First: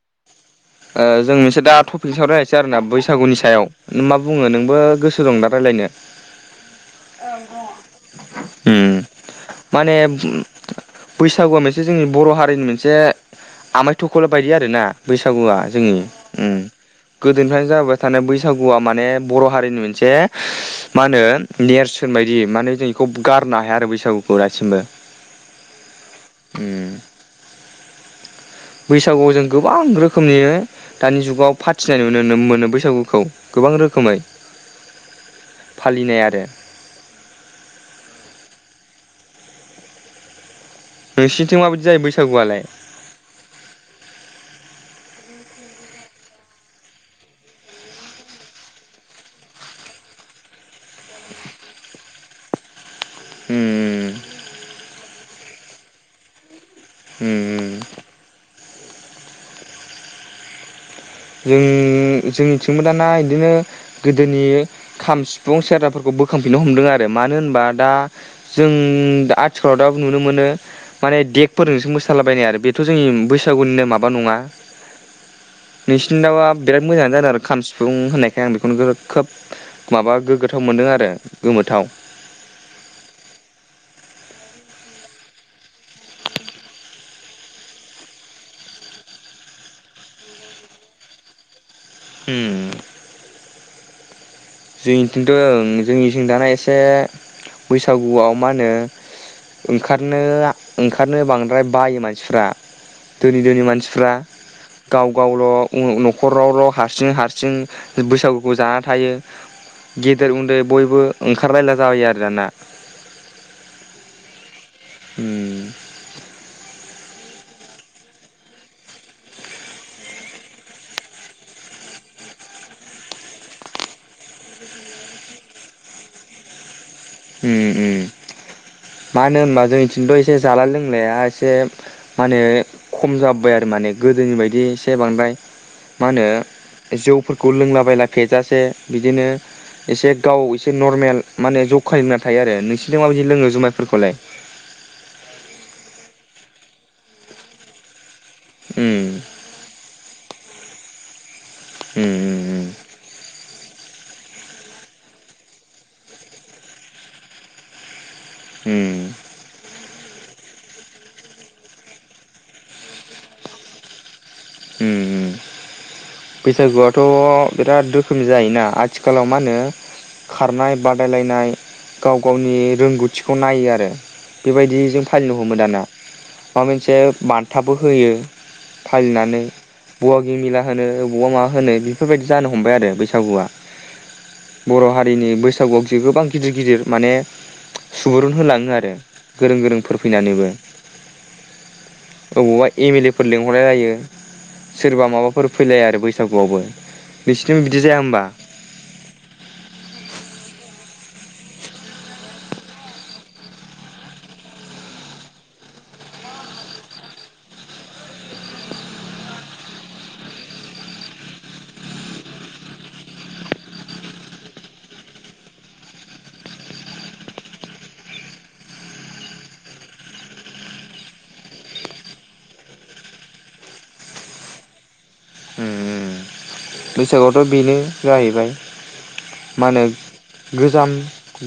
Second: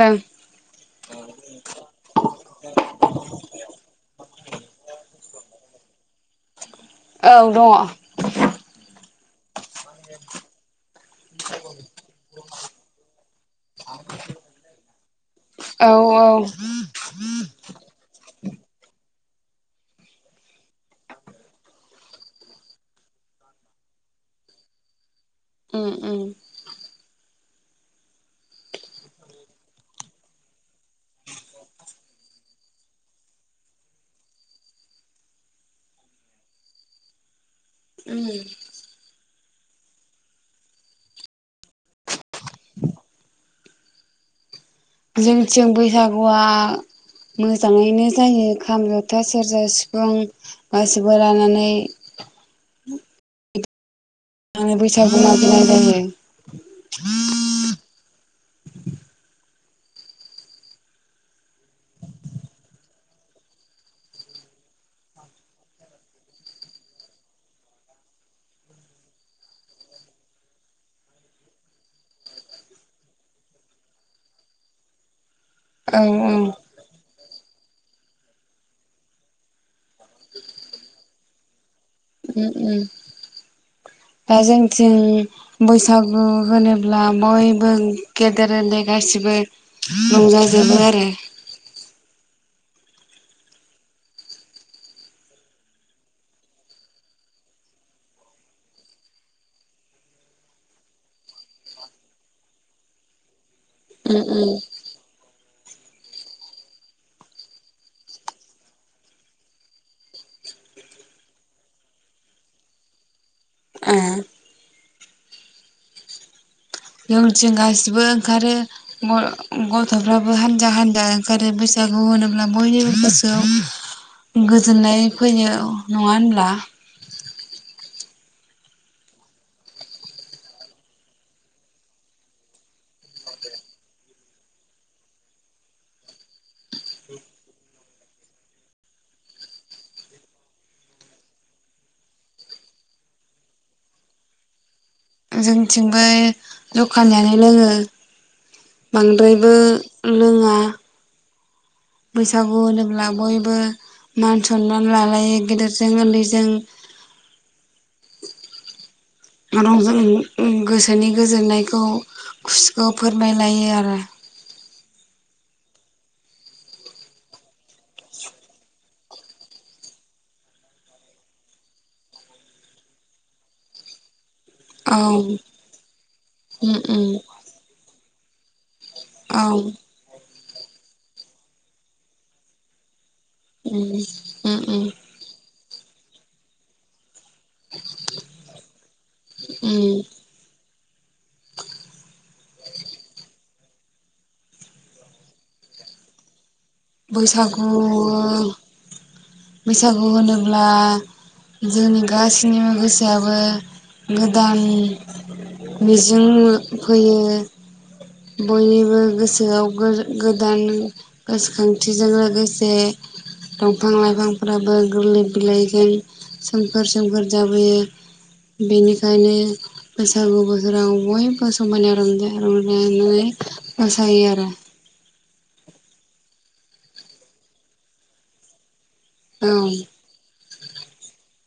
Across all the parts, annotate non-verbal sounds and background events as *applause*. दों औ ओ जों मोनसे दा टपिकनि साव रायायसै आरोना बैसागुनि सायाव नों मा बुङो नोंबो गोसो दं दा रायलायनो? ओं दङ'। उम। *inaudible* माने बैसागुआ मोनसे जोंनि बर' हारिनि मोनसे आमाय थखला बायदि आरो ना बैसागु आ औ जोंनि औ उम गोदोनिफायनो जाबोबाय थानाय बैसागु आ मान ने बर' हारिनि मोनसे मा होनो नेरसोन बायदि माने जों बेखौ गारनो हाया आरो बैसागुखौ दासिमबो। उम उम। उम बैसागुआव जों गोबां रोखोमनि दानि जुगाव फाथिनाय नु मोनो बैसागुखौ गोबां रोखोमै फालिनाय आरो। उम। नोंसिनिथिं माबायदि जायो बैसागुआलाय। जोंथिं बैसागुआ मोजाङैनो जायो खाम जथा सेरजा सिफुं गासिबो लानानै उम। बैसागु मागिनाय जायो। उम उम उम। जों जोंनिथिंबो दाना बिदिनो गोदोनि खाम सिफुं सेराफोरखौ बोखांफिननो हमदों आरो मानो होनबा दा जों आथिखालाव दा नुनो मोनो माने देगफोरजोंसो मोसालाबायनाय आरो बेथ' जोंनि बैसागुनिनो माबा नङा। औ नोंसिरनि उम दावा बिराद मोजाङानो जादों आरो। खाम सिफुं होननायखाय आं बेखौनो खोब माबा गोग्गोथाव मोनदों आरो गोमोथाव। उम उम दा जोंथिं बैसागु होनोब्ला बयबो गेदेर ओन्दे गासिबो रंजाजोबो आरो। उम। जोंनिथिनोथ' जोंनिथिं दानाया एसे बैसागुआव मा होनो ओंखारनो ओंखारनो बांद्राय बायो मानसिफ्रा दोनि दोनि मानसि फ्रा उम उम गाव गावल' न'खरावल' हारसिं हारसिं बैसागुखौ जाना थायो गेदेर उन्दै बयबो ओंखारलायला जाबायो आरो दाना। ओ उम। यों जोंगासिबो ओंखारो ग गथ'फ्राबो हान्जा हान्जा ओंखारो बिसागु होनोब्ला बयनिबो गोसोआव गोजोननाय फैनाय नङा होनब्ला। उम उम मानो होनबा जोंनिथिंथ' एसे जाला लोंलाया एसे मा होनो खम जाबबाय आरो माने गोदोनि बायदि एसे बांद्राय मा होनो जौफोरखौ लोंलाबायला फेजासे बिदिनो एसे गाव एसे नरमेल मानो जौख खवानो होनना थायो आरो नोंसिनथिं माबायदि लोङो जुमायफोरखौलाय। जोंथिंबो जौखानियानो लोङो। उम बांद्रायबो लोङा। उम बैसागु होनोब्ला बयबो। मान सनमान लालायो गिदिरजों उन्दैजों। उम। रंज उम गोसोनि गोजोननायखौ खुसिखौ फोरमायलायो आरो। उम उम बैसागुआथ' बिराद रोखोमनि जायोना आथिखालाव मा होनो खारनाय बादायलायनाय गाव गावनि रोंगौथिखौ नायो आरो। औ बिबायदिजों फालिनो हमो दाना माबा उम मोनसे उम बान्थाबो होयो। फालिनानै औ। गिमेला होनो वबबा मा होनो बेफोरबायदि जानो हमबाय आरो बैस सागुआ उम उम उम बर' हारिनि बैस सागुआव जो गोबां गिदिर गिदिर माने। सुबुरुन होलाङो आरो गोरों उम गोरोंफोर फैनानैबो अबावबा एम एल ए फोर लें हलायहयो। सोरबा माबाफोर फैलाया आरो बैसागुआवबो। नोंसिनिथिं बैसागु बिदि जाया बैसागु होनोब्ला। जोंनि गासैनिबो गोसोआाबो गोदान मिजिं फैयो। बयनिबो गोसोआव गोज गोदान गोसोखांथिजों लोगोसे दंफां लाइफांफ्राबो गोरलै बिलाइजों सोमखोर सोमखोर जाबोयो बेनिखायनो बैसागु बोथोराव बयबो समायना रंजा रंजा नानै मोसायो आरो। होमबा? बैसागुआवथ' बेनो जाहैबाय। औ। मा होनो गोजाम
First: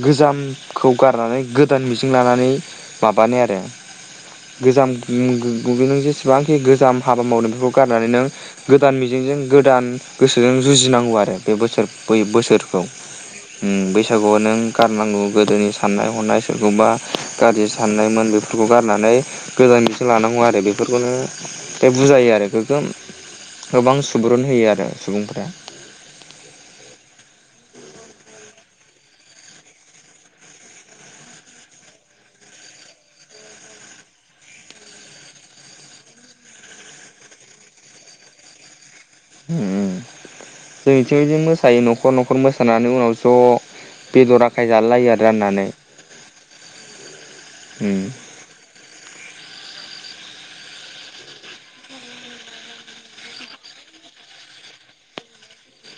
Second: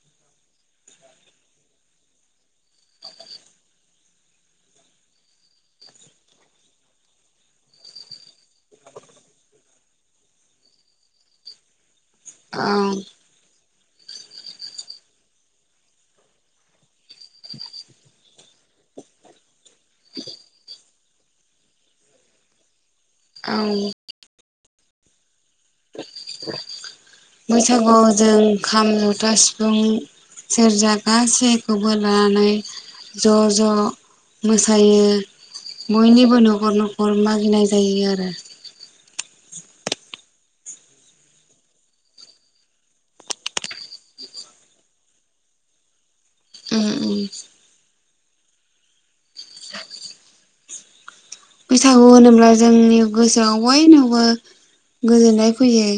गोजामखौ गारनानै गोदान मिजिं लानानै माबानाय आरो गोजाम नों जेसेबांखि गोजाम हाबा मावदों बेफोरखौ गारनानै नों गोदान मिजिंजों गोदान गोसोजों जुजिनांगौ आरो बे बोसोर बै औ बोसोरखौ। उम बैसागुआव नों गारनांगौ गोदोनि साननाय हनाय सोरखौबा गाज्रि साननायमोन बेफोरखौ गारनानै गोदान मिजिं लानांगौ आरो बेफोर खौनो बे बुजायो आरो गोगोम औ गोबां सुबुरुन होयो आ सुबुंफोरा। बैसागुआव जों खाम जथा सिफुं सेरजा गासैखौबो लानानै ज' ज' मोसायो बयनिबो न'खर न'खर मागिनाय जायो आरो। उम उम जोंनिथिंबो बिदिनो मोसायो न'खर न'खर मोसानानै उनाव ज' बेदर आखाय जालायलायो आरो राननानै उम उम। उम। बैसागु होनोब्ला जोंनि गोसोआव बयनावबो गोजोननाय फैयो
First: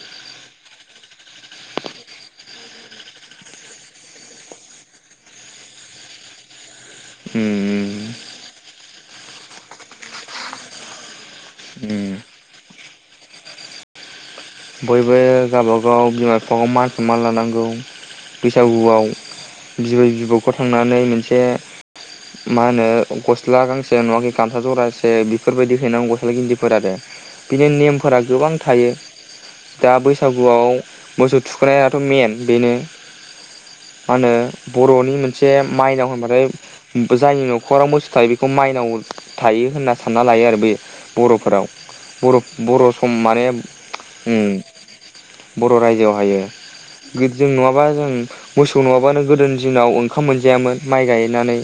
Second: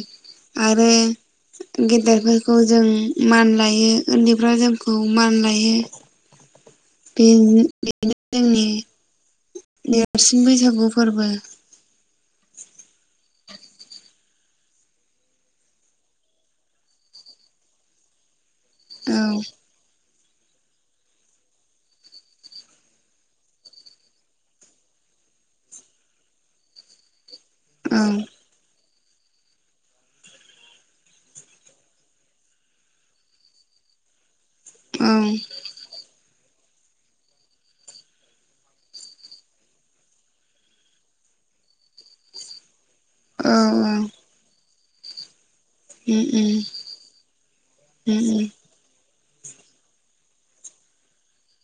आरो गेदेरफोरखौ जों मान लायो उन्दैफ्रा जोंखौ मान लायो। उम बे-बेनो उम जोंनि देरसिन बैसागु फोरबो। उम बयबो गावबागाव बिमा बिफाखौ मान सनमान लानांगौ। बैसागुआव औ बिबाय बि *unintelligible* थांनानै मोनसे मा होनो गस्ला गांसे नङाखि गामसा जरासे बेफोरबायदि हैनांगौ गस्ला गिन्दिफोर आरो बिनि औ नेमफोरा गोबां थायो। दा बैसागुआव मोसौ थुखनायाथ' मेन बेनो मा होनो औ बर'नि मोनसे माइनाव होनबाथाय बो जायनि न'खराव मोसौ थायो बेखौ माइनाव थायो होनना सानना लायो आरो बे बर'फोराव बर' बर' ओम माने औ औ उम *unintelligible* बर' रायजोआव उम हायो उम गोद जों नङाबा जों उम उम मोसौ नङाबानो गोदोनि दिनाव ओंखाम मोनजायामोन माइ गायनानै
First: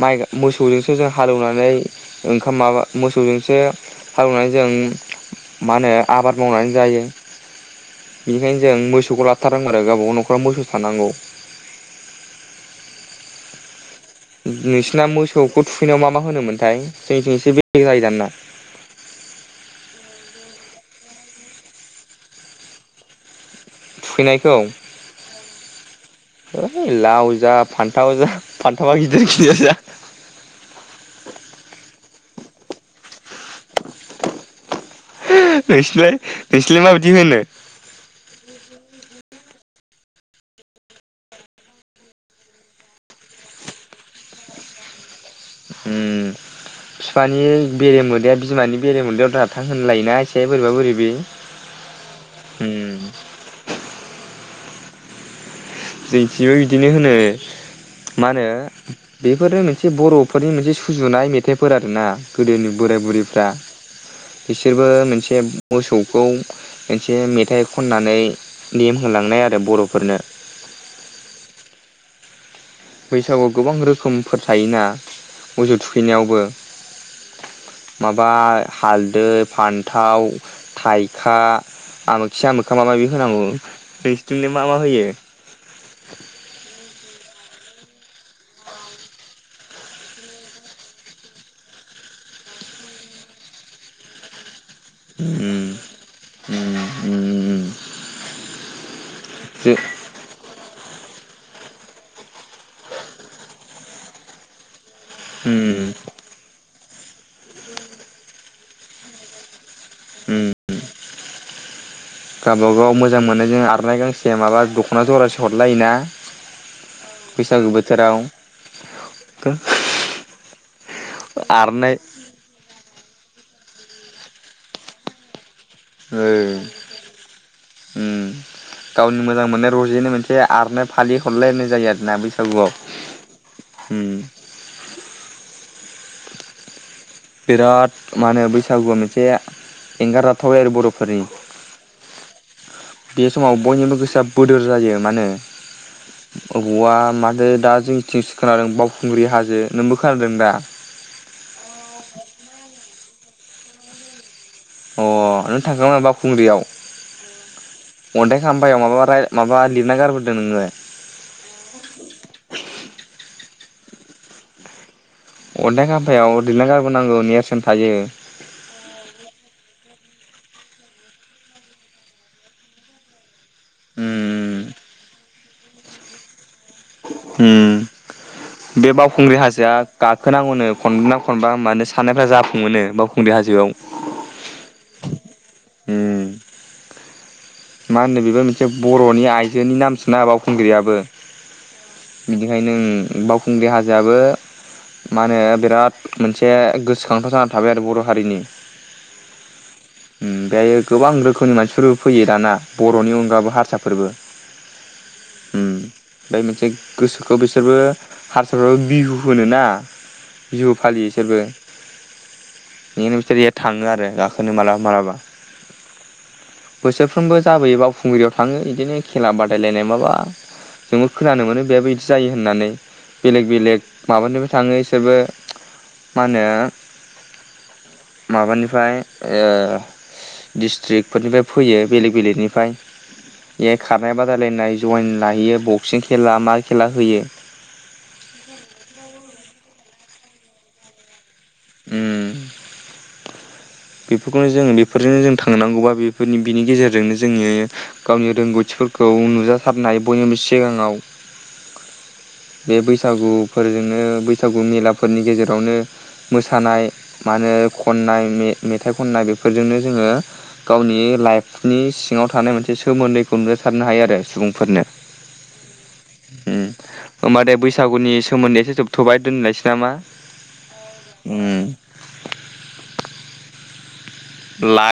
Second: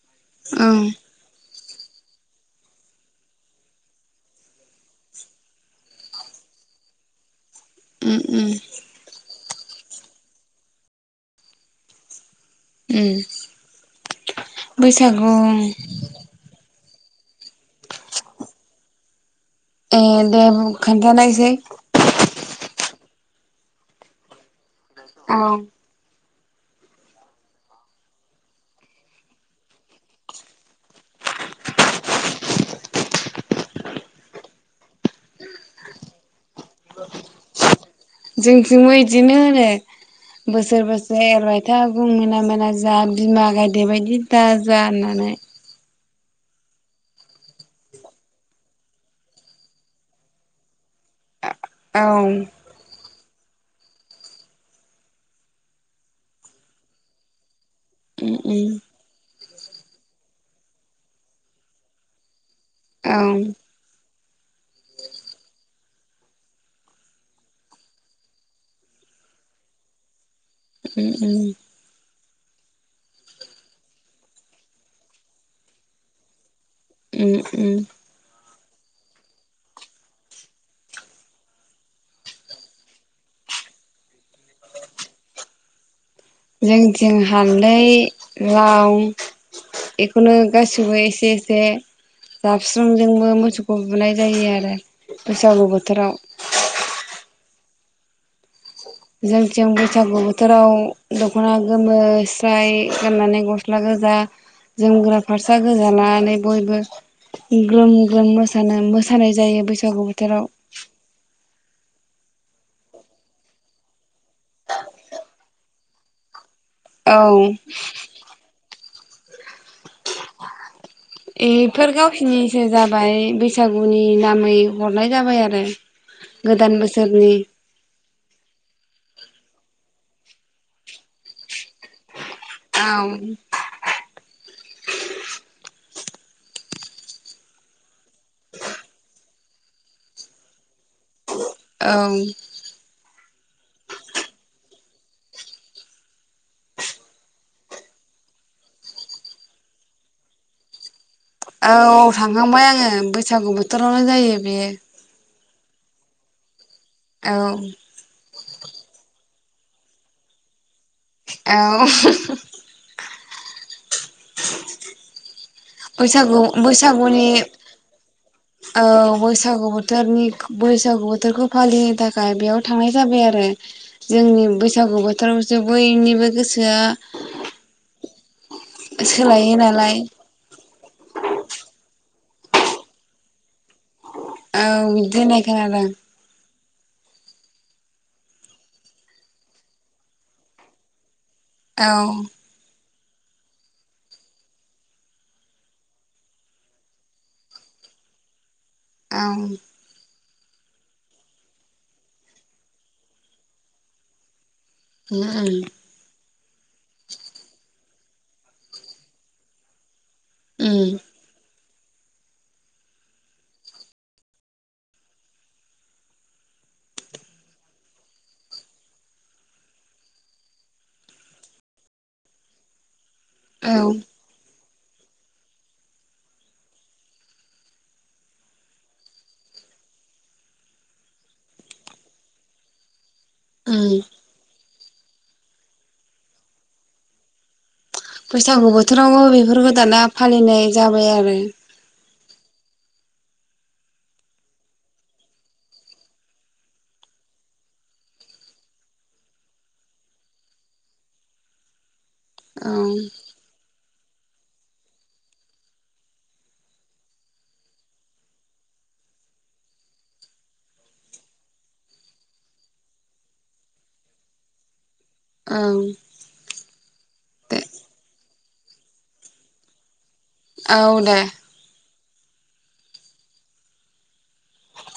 माइ औ मोसौजोंसो जों हालेवनानै ओंखाम माबा मोसौजोंसो हालौवनानै जों मा होनो आबाद मावनानै जायो। उम उम बेनिखायनो जों मोसौखौ ला थारों आरो गावबागाव न'खराव मोसौ थानांगौ उम नोंसिना बैसागु मोसौखौ थुखैनायाव मा मा होनोमोनथाय *unintelligible* ए दे बुं खोनथानायस थुखैनायखौ औ है लाव जा फान्थाव जा फान्थावा गिदिर गिदिर जा नोंसोरलाय नोंसोरलाय माबायदि होनो? जोंथिंबो इदिनो होनो बोसोर बोसोर एरबाय था बुं मोना मोना जा बिमा गायदे बायदि दा जा होननानै। ओम फिफानि बेरे मोदैया बिमानि बेरे मोदैयाव दाथां होनलायोना एसे बोरैबा बोरैबि उम जोंथिबो बिदिनो होनो मा होनो उम बे बेफोरो मोनसे बर'फोरनि मोनसे सुजुनाय मेथाइफोर आरो ना गोदोनि बोराय औ बुरैफ्रा उम बिसोरबो मोनसे मोसौखौ मोनसे मेथाइ खननानै नेम होलांनाय आरो बर'फोरनो उम उम बैसागुआव गोबां रोखोमफोर थायोना मोसौ थुखैनायावबो उम उम माबा हालदै फान्थाव थाइखा आमोखि आमोखा माबा माबि होनांगौ नोंसोरथिंजाय मा मा होयो? जोंथिं हालदै लाव बेखौनो गासिबो एसे एसे जाबस्रोमजोंबो मोसौखौ बुनाय जायो आरो उम बैसागु बोथोराव। उम उम जों थिं जो बैसागु बोथोराव दख'ना गोमो स्राय गाननानै गस्ला गोजा जोमग्रा फास्रा उम गोजा लानानै बयबो। ग्रोम ग्रोम मोसानो मोसानाय जायो बै सागु बोथोराव। गावबा गाव मोजां मोननायजों आरनाय गांसे माबा दख'ना जरासे हरलायोना औ बैसागु बोथोराव *unintelligible* इफोर आरनाइ गावसनिसो जाबाय बै सागुनि नामै हरनाय जाबाय आरो। ओ गोदान बोसोरनि उम गावनि मोजां मोननाय रजेनो मोनसे आरनाय फालि हरलायलायनाय जायो आरोना बैसा गुवाव औ ओम बिराद मा होनो बैसागुआ मोनसे एंगारजाथावै आरो बर'फोरनि औ बे समाव बयनिबो गोसोआ बोदोर जायो मानो बबावबा मादो दा जोंनिथिंसो खोनादों बावखुंग्रि हाजो नोंबो खोनादों दा? औ थांखांबाय आङो बैसागु बोथोरावनो जायो। बेयो अ आरो। थांखांबाय बाउखुंग्रियाव। औ। खामबायाव माबा माबा लिरना गारबोदों नोङो। औ। अन्थाइ *inaudible* बैसागु खाम्फायाव लिरना गारबोनांगौ बैसागुनि नेरसोन थायो औ बैसागु बोथोर बोनि बैसागु बोथोरखौ फालिनो थाखाय बेयाव थांनाय जाबाय आरो। जोंनि उम बैसागु बोथोर *inaudible* बैनिबो गोसो उम। बे बावखुंग्रि सोलायो हाजोआ नालाय गाखोनांगौनो खनब्रै ना खनबा मानो। साननायफ्रा जाफुं मोनो बावखुंग्रि हाजोआव औ बिदि होनाय खोनादों उम मा होनो बेबो मोनसे बर'नि आइजोनि नाम सोना बावखुंग्रियाबो औ बिनिखायनो उम। बावखुंग्रि हाजोआबो मा होनो बिराद मोनसे गोसोखांथाव जानानै थाबाय आरो बर' हारिनि औ। उम बेहायो गोबां रोखोमनि मानसिफोरबो फैयो दाना बर'नि अनगाबो हारसा फोरबो *inaudible* बे मोनसे गोसोखौ बिसोरबो हारसा'फ्राबो बिहु होनोना। बिहु उम फालियो बिसोरबो बिसोर थाङो आरो गाखोनो मालाबा मालाबा बोसोर सानफ्रोमबो जाबोयो बावखुंग्रियाव थाङो बिदिनो खेला बादायलायनाय माबा जोंबो खोनानो मोनो बेहायबो बिदि जायो होननानै बेलेग औ बेलेग माबानिबो थाङो इसोरबो मा होनो माबानिफ्राय डिस्ट्रिक फोरनिफ्राय फैयो बेलेग बेलेगनिफ्राय ए उम खारनाय बादायलायनाय जइन लाहैयो बक्सिं खेला मा खेला होयो बैसागु बोथोरावबो बेफोर दाना फालिनाय जाबाय आरो। उम। बेफोरखौनो जोङो बेफोरजोंनो जों थांनांगौ बा बेफोरनि बिनि गेजेरजोंनो जोङो गावनि रोंगौथिफोरखौ नुजाथारनाय बयनिबो सिगाङाव औ बे बैसागुफोरजोंनो बैसागु मेलाफोरनि गेजेरावनो मोसानाय मा होनो खननाय मेथाइ खननाय बेफोरजोंनो जोङो गावनि लाइफनि सिङाव थानाय मोनसे सोमोन्दैखौ नुजासारनो हायो आरो सुबुंफोरनो औ। उम। होनोमबाे दे बैसागुनि सोमोन्दैया ऐसे जोबथ'बाय दोननायायसै नामा? औ दे उम लाख